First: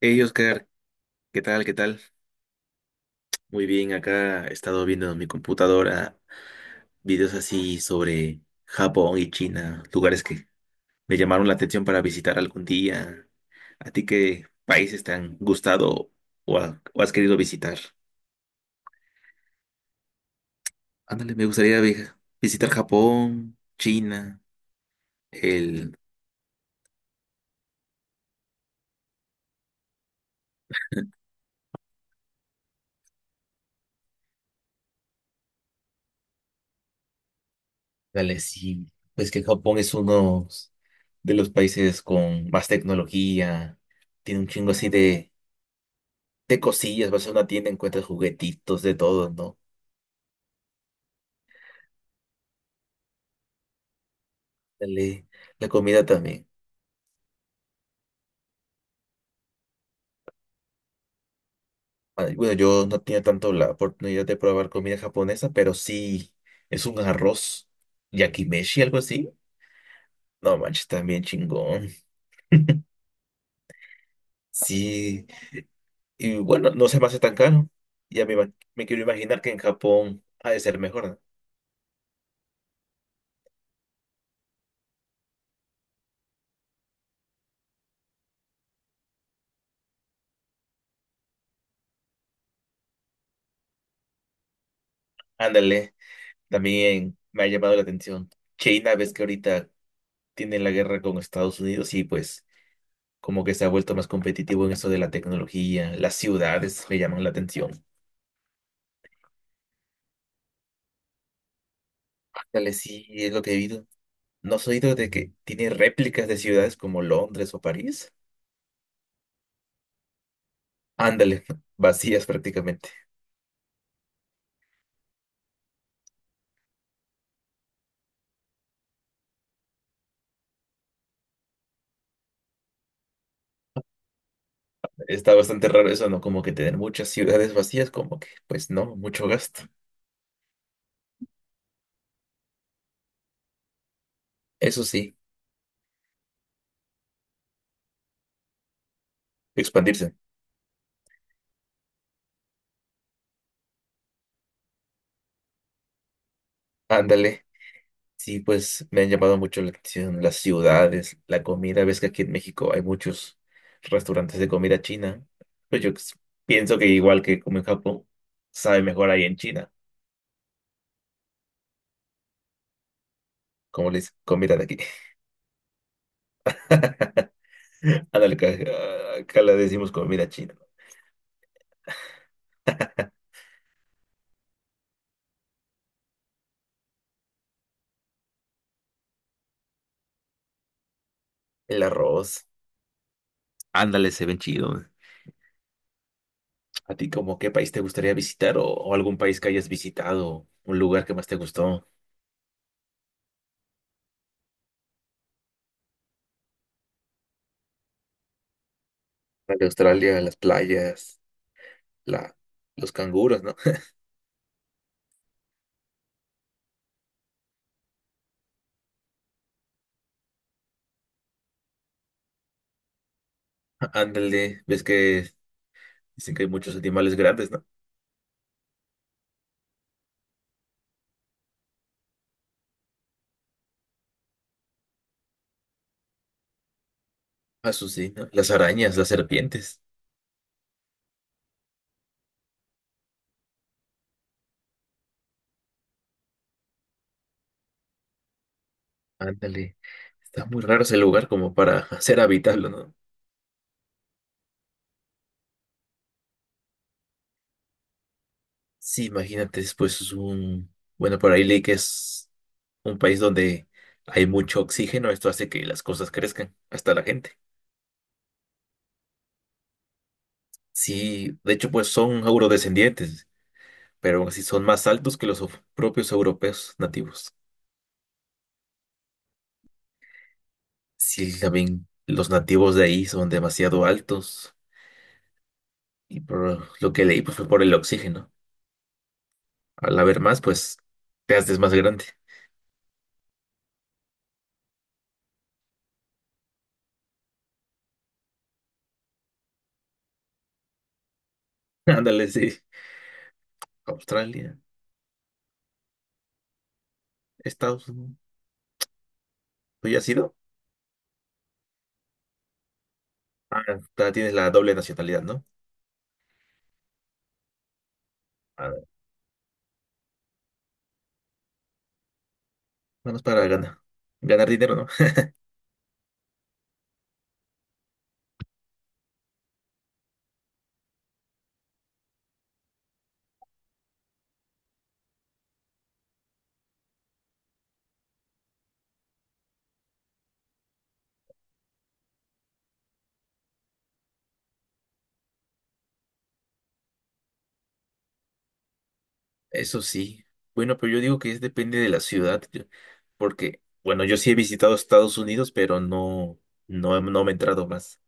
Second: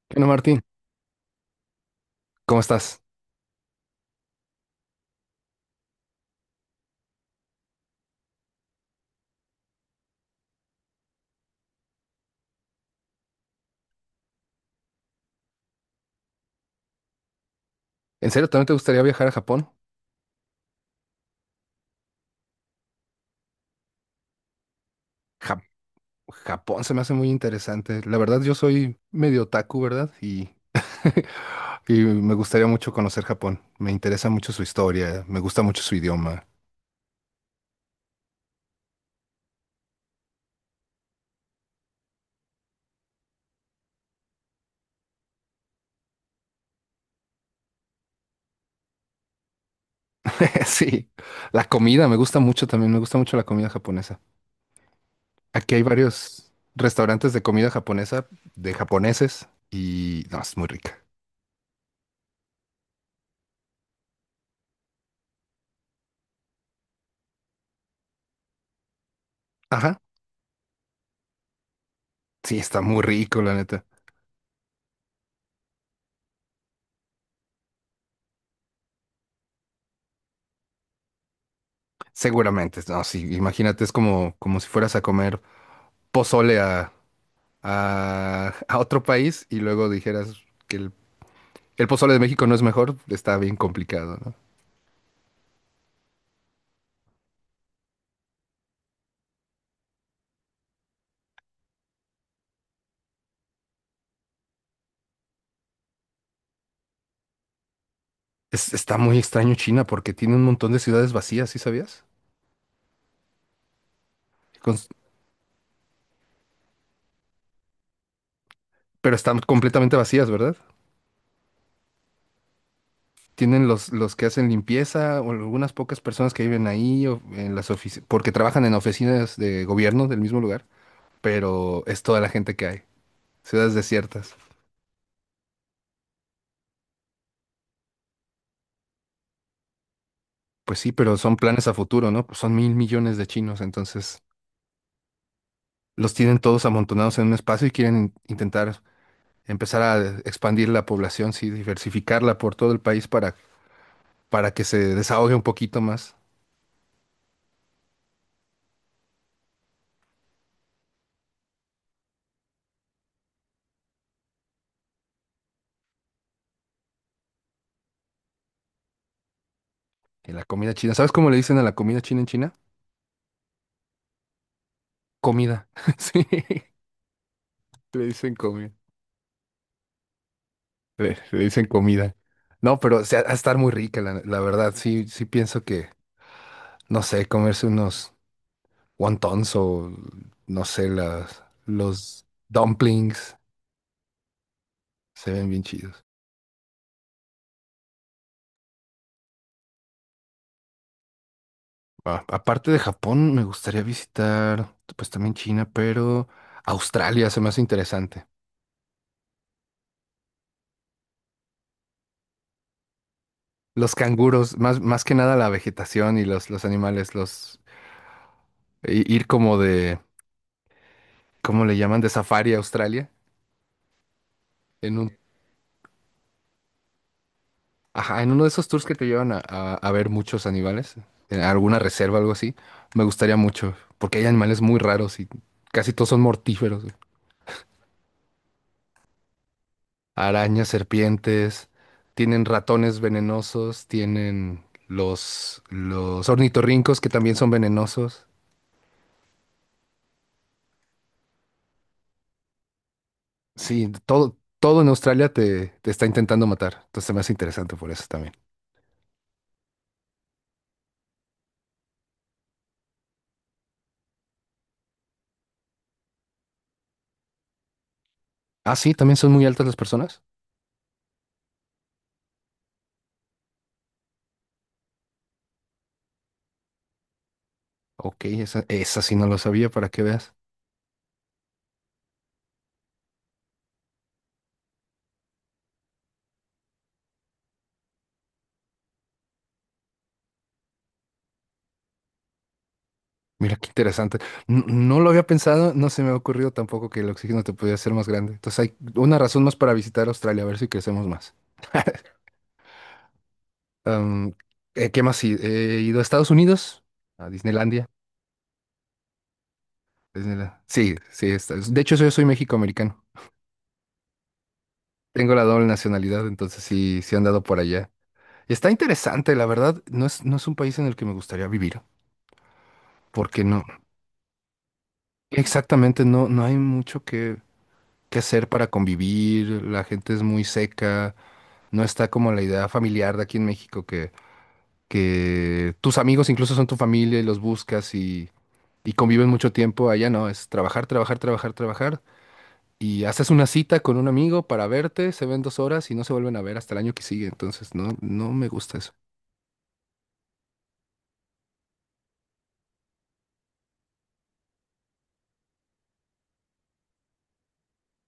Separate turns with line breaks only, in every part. Hey
Bueno, Martín,
Oscar, ¿qué tal?
¿cómo estás?
Muy bien, acá he estado viendo en mi computadora videos así sobre Japón y China, lugares que me llamaron la atención para visitar algún día. ¿A ti qué países te han gustado o, o has querido visitar?
¿En serio también te gustaría viajar a Japón?
Ándale, me gustaría visitar Japón, China,
Ja-
el...
Japón se me hace muy interesante. La verdad, yo soy medio otaku, ¿verdad? Y, y me gustaría mucho conocer Japón. Me interesa mucho su historia, me gusta mucho su idioma.
Dale, sí, pues que Japón es uno de los países con más tecnología, tiene un chingo así de cosillas, vas a una tienda, encuentras juguetitos, de todo, ¿no?
Sí, la comida me gusta mucho también, me gusta mucho la comida japonesa.
Dale, la
Aquí hay
comida también.
varios restaurantes de comida japonesa, de japoneses, y no, es muy rica.
Ah, bueno, yo no tenía tanto la oportunidad de probar comida japonesa, pero sí es un arroz yakimeshi, algo así.
Ajá,
No manches, también chingón.
sí, está muy rico, la neta.
Sí, y bueno, no se me hace tan caro. Me quiero imaginar que en Japón ha de ser mejor, ¿no?
Seguramente, no, sí, imagínate, es como, como si fueras a comer pozole a otro país y luego dijeras que el pozole de México no es mejor, está bien complicado, ¿no?
Ándale, también me ha llamado la atención. China, ves que ahorita tiene la guerra con Estados Unidos y pues como que se ha vuelto más competitivo en eso de la tecnología, las ciudades me llaman la atención.
Está muy extraño China porque tiene un montón de ciudades vacías, ¿sí sabías?
Dale, sí, es lo que he oído. ¿No has
Cons-
oído de que tiene réplicas de ciudades como Londres o París?
pero están completamente vacías, ¿verdad?
Ándale, vacías prácticamente.
Tienen los que hacen limpieza o algunas pocas personas que viven ahí o en las oficinas, porque trabajan en oficinas de gobierno del mismo lugar, pero es toda la gente que hay, ciudades desiertas.
Está bastante raro eso, ¿no? Como que tener muchas ciudades vacías, como que, pues no, mucho gasto.
Pues sí, pero son planes a futuro, ¿no? Pues son 1.000.000.000 de chinos, entonces
Eso sí,
los tienen todos amontonados en un espacio y quieren intentar empezar
expandirse.
a expandir la población, sí, diversificarla por todo el país para que se desahogue un poquito más
Ándale. Sí, pues me han llamado mucho la atención las ciudades, la comida. Ves que aquí en México hay muchos restaurantes de comida china. Pues yo pienso que igual que como en Japón, sabe mejor ahí en China,
en la comida china. ¿Sabes cómo le dicen a la comida china en China?
como les comida de aquí.
Comida. Sí, le dicen
Ándale, acá,
comida.
acá le decimos comida china. ¿No?
Le dicen comida. No, pero o sea, ha de estar muy rica, la verdad. Sí, sí pienso que, no sé, comerse unos wontons o, no sé, las,
El
los
arroz.
dumplings
Ándale, se ven chido.
se ven bien chidos.
¿A ti como qué país te gustaría visitar o algún país que hayas visitado? ¿Un lugar que más te gustó?
Aparte de Japón, me gustaría visitar, pues también China, pero Australia se me hace interesante.
De Australia, las playas, la, los canguros, ¿no?
Los canguros, más, más que nada la vegetación y los animales, los ir como de, ¿cómo le llaman? De safari a Australia,
Ándale, ves
en un,
que dicen que hay muchos animales grandes, ¿no?
ajá, en uno de esos tours que te llevan a, a ver muchos animales, en alguna reserva, algo así. Me gustaría mucho, porque hay animales muy raros y casi todos son mortíferos.
Azucena, las arañas, las serpientes.
Arañas, serpientes, tienen ratones venenosos, tienen los ornitorrincos que también son venenosos.
Ándale. Está muy raro ese lugar como para hacer habitable, ¿no?
Sí, todo, todo en Australia te, te está intentando matar. Entonces se me hace interesante por eso también.
Sí, imagínate, después es un... Bueno, por ahí leí que es un país donde hay mucho oxígeno. Esto hace que las cosas crezcan, hasta la gente.
Ah, sí, también son muy altas las personas.
Sí, de hecho, pues son eurodescendientes, pero aún así son más altos que los propios europeos nativos.
Ok, esa sí no lo sabía, para que veas.
Sí, también los nativos de ahí son demasiado altos. Y por lo que leí, pues fue por el oxígeno. Al haber más, pues te haces más grande.
Mira qué interesante. No, lo había pensado, no se me ha ocurrido tampoco que el oxígeno te pudiera ser más grande. Entonces hay una razón más para visitar Australia, a ver si crecemos más.
Ándale, sí.
Am,
Australia,
¿Qué más? Sí, he ido a Estados Unidos, a Disneylandia.
Estados Unidos. ¿Tú ya has ido?
Disneyland. Sí, sí, de hecho yo soy méxico-americano.
Ah, tienes la doble nacionalidad,
Tengo la
¿no?
doble nacionalidad, entonces sí, sí he andado por allá. Está
Ah,
interesante, la verdad, no es, no es un país en el que me gustaría vivir,
nada más
porque
para
no,
ganar. Ganar dinero, ¿no?
exactamente, no, no hay mucho que hacer para convivir, la gente es muy seca, no está como la idea familiar de aquí en México que tus amigos incluso son tu familia y los buscas y conviven mucho tiempo. Allá no, es trabajar, trabajar, trabajar, trabajar. Y haces una cita con un amigo para verte, se ven 2 horas y no se vuelven a ver hasta el año que sigue. Entonces, no, no me gusta eso.
Eso sí. Bueno, pero yo digo que es depende de la ciudad. Porque, bueno, yo sí he visitado Estados Unidos, pero no me he entrado más.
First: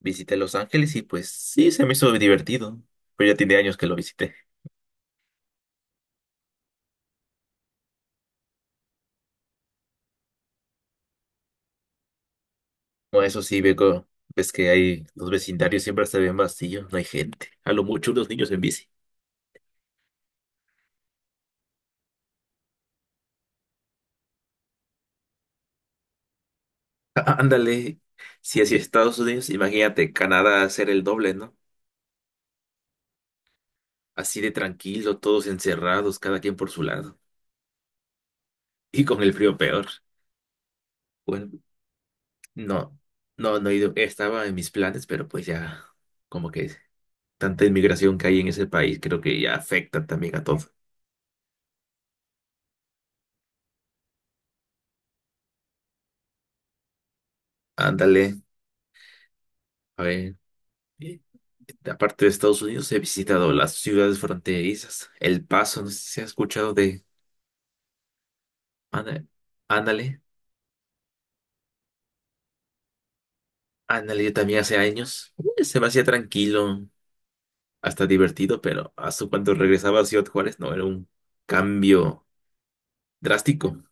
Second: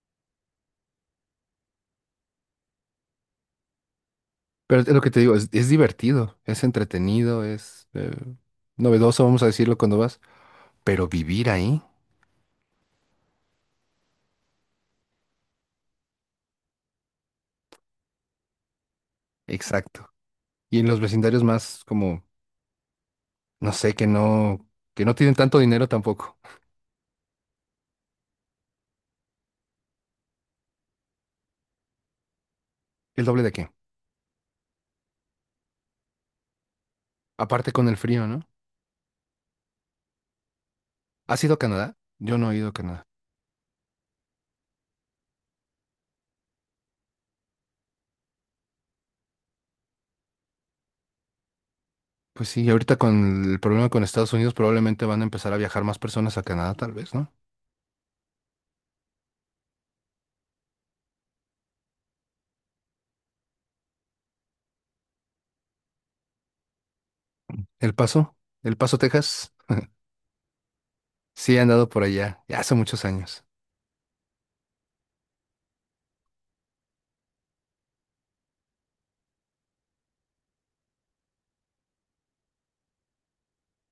Visité Los Ángeles y pues sí, se me hizo divertido. Pero ya tiene años que lo visité.
Pero es lo que te digo, es divertido, es entretenido, es novedoso, vamos a decirlo cuando vas. Pero vivir ahí,
Bueno, eso sí, Beco, ves que hay los vecindarios siempre se ven vacíos, no hay gente. A lo mucho unos niños en bici.
exacto. Y en los vecindarios más como, no sé, que no tienen tanto dinero tampoco.
Ándale, si así Estados Unidos, imagínate Canadá hacer el doble, ¿no?
¿El doble de qué?
Así de tranquilo, todos encerrados, cada quien por su lado.
Aparte con el frío, ¿no?
Y con el frío peor.
¿Has ido a
Bueno,
Canadá? Yo no he ido a
no,
Canadá.
no, no he ido, estaba en mis planes, pero pues ya, como que tanta inmigración que hay en ese país, creo que ya afecta también a todo.
Pues sí, y ahorita con el problema con Estados Unidos probablemente van a empezar a viajar más personas a Canadá, tal vez, ¿no?
Ándale, a ver. Aparte de Estados Unidos, he visitado las ciudades fronterizas. El Paso, no sé si has escuchado de
El Paso, El Paso,
Ana-
Texas,
ándale.
sí he andado por allá, ya hace muchos años.
Ándale, yo también hace años. Se me hacía tranquilo, hasta divertido, pero hasta cuando regresaba a Ciudad Juárez, no, era un cambio drástico.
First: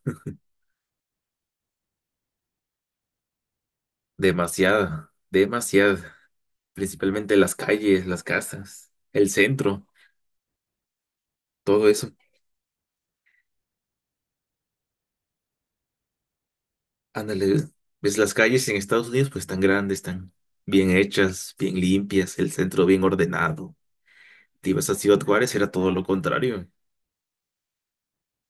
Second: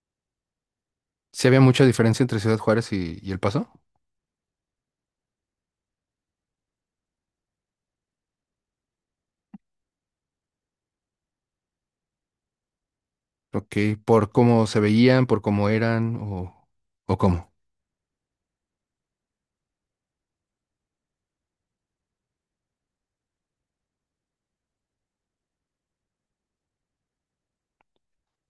Sí había mucha diferencia entre Ciudad Juárez y El Paso,
Demasiada, demasiada. Principalmente las calles, las casas, el centro, todo eso.
ok, por cómo se veían, por cómo eran o cómo.
Ándale, ves las calles en Estados Unidos, pues tan grandes, tan bien hechas, bien limpias, el centro bien ordenado. Te ibas a Ciudad Juárez, era todo lo contrario.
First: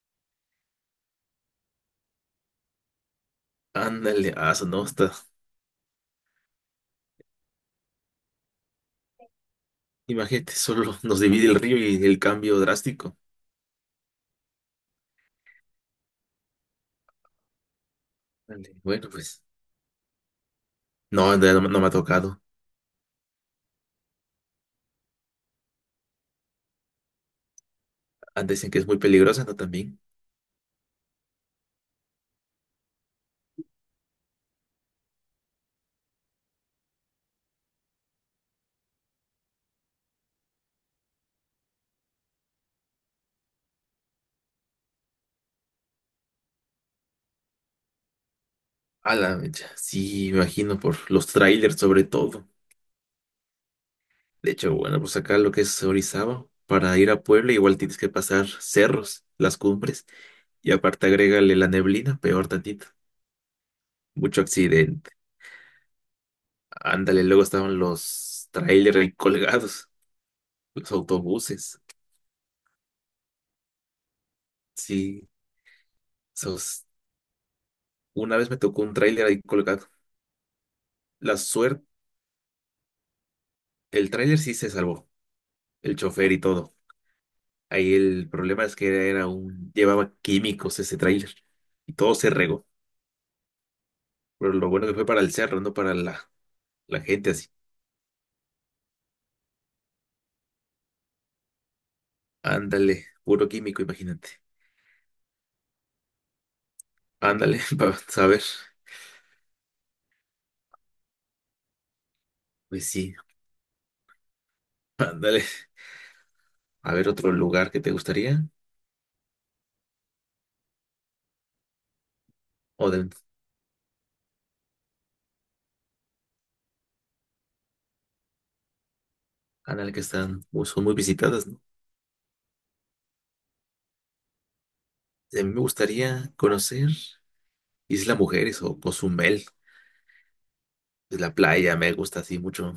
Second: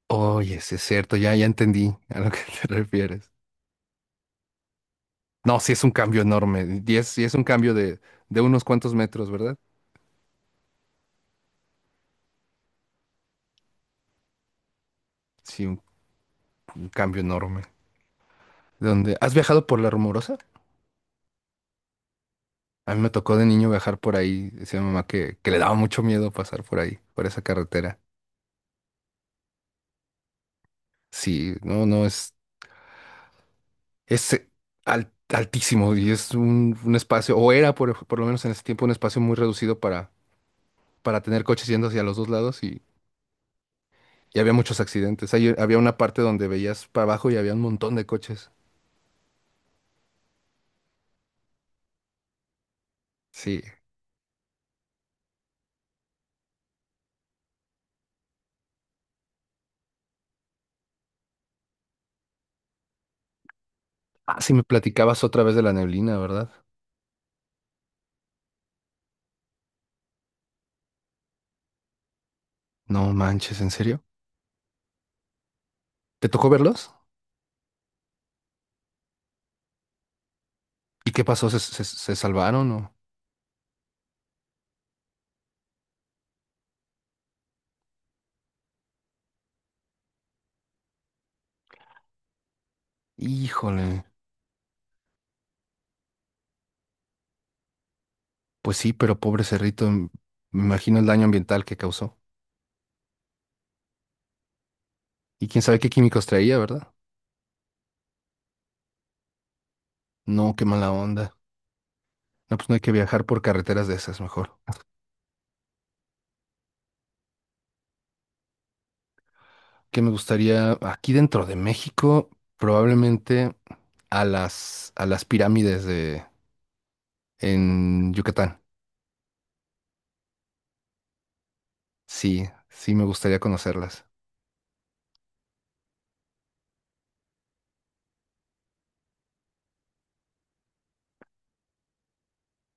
Oye, sí es cierto, ya, ya entendí a lo que te refieres.
Ándale, ah, eso no está.
No, sí es un cambio enorme, y es, sí es un cambio de unos cuantos metros, ¿verdad?
Imagínate, solo nos divide el río y el cambio drástico.
Sí, un cambio enorme.
Ándale, bueno,
¿Dónde? ¿Has
pues,
viajado por La Rumorosa?
no me ha tocado.
A mí me tocó de niño viajar por ahí. Decía mi mamá que le daba mucho miedo pasar por ahí, por esa carretera.
Antes dicen que es muy peligrosa, ¿no? También.
Sí, no, no, es altísimo y es un espacio, o era por lo menos en ese tiempo un espacio muy reducido para tener coches yendo hacia los dos lados y había muchos accidentes. Ahí había una parte donde veías para abajo y había un montón de coches.
A la mecha, sí, me imagino, por los trailers sobre todo.
Sí.
De hecho, bueno, pues acá lo que es Orizaba, para ir a Puebla igual tienes que pasar cerros, las cumbres, y aparte agrégale la neblina, peor tantito.
Ah,
Mucho
sí, me
accidente.
platicabas otra vez de la neblina, ¿verdad?
Ándale, luego estaban los trailers ahí colgados. Los autobuses.
No manches, ¿en serio?
Sí,
¿Te tocó
esos.
verlos?
Una vez me tocó un tráiler ahí colgado.
¿Y qué
La
pasó? ¿Se, se,
suerte,
se salvaron o...?
el tráiler sí se salvó, el chofer y todo. Ahí el problema es que era un, llevaba químicos ese tráiler y todo se regó.
Híjole.
Pero lo bueno que fue para el cerro, no para la, la gente así.
Pues sí, pero pobre cerrito, me imagino el daño ambiental que causó.
Ándale, puro químico, imagínate.
Y quién sabe qué químicos traía, ¿verdad?
Ándale, para saber.
No, qué mala onda. No, pues no hay
Pues
que
sí,
viajar por carreteras de esas, mejor.
ándale. A ver otro lugar que te gustaría
Que me gustaría, aquí dentro de México,
o de
probablemente a las pirámides de, en Yucatán.
ándale que están, pues, son muy visitadas, ¿no?
Sí, sí me gustaría conocerlas.
A mí me gustaría conocer. Isla Mujeres o Cozumel. Es la playa, me gusta así mucho.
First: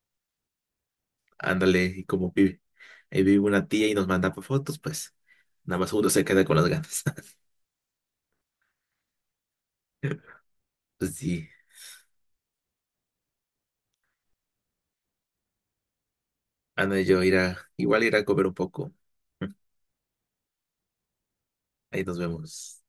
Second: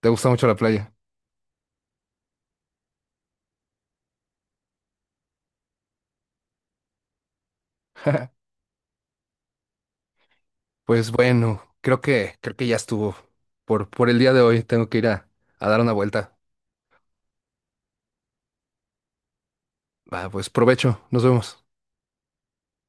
¿Te gusta mucho la playa?
Ándale, y como vive. Ahí vive una tía y nos manda pa' fotos, pues nada más uno se queda con las ganas.
Pues
Pues sí,
bueno, creo que ya estuvo. Por el día de hoy tengo que ir a dar una vuelta.
Ana y yo irá, igual irá a comer un poco.
Va, pues provecho, nos vemos.
Ahí nos vemos.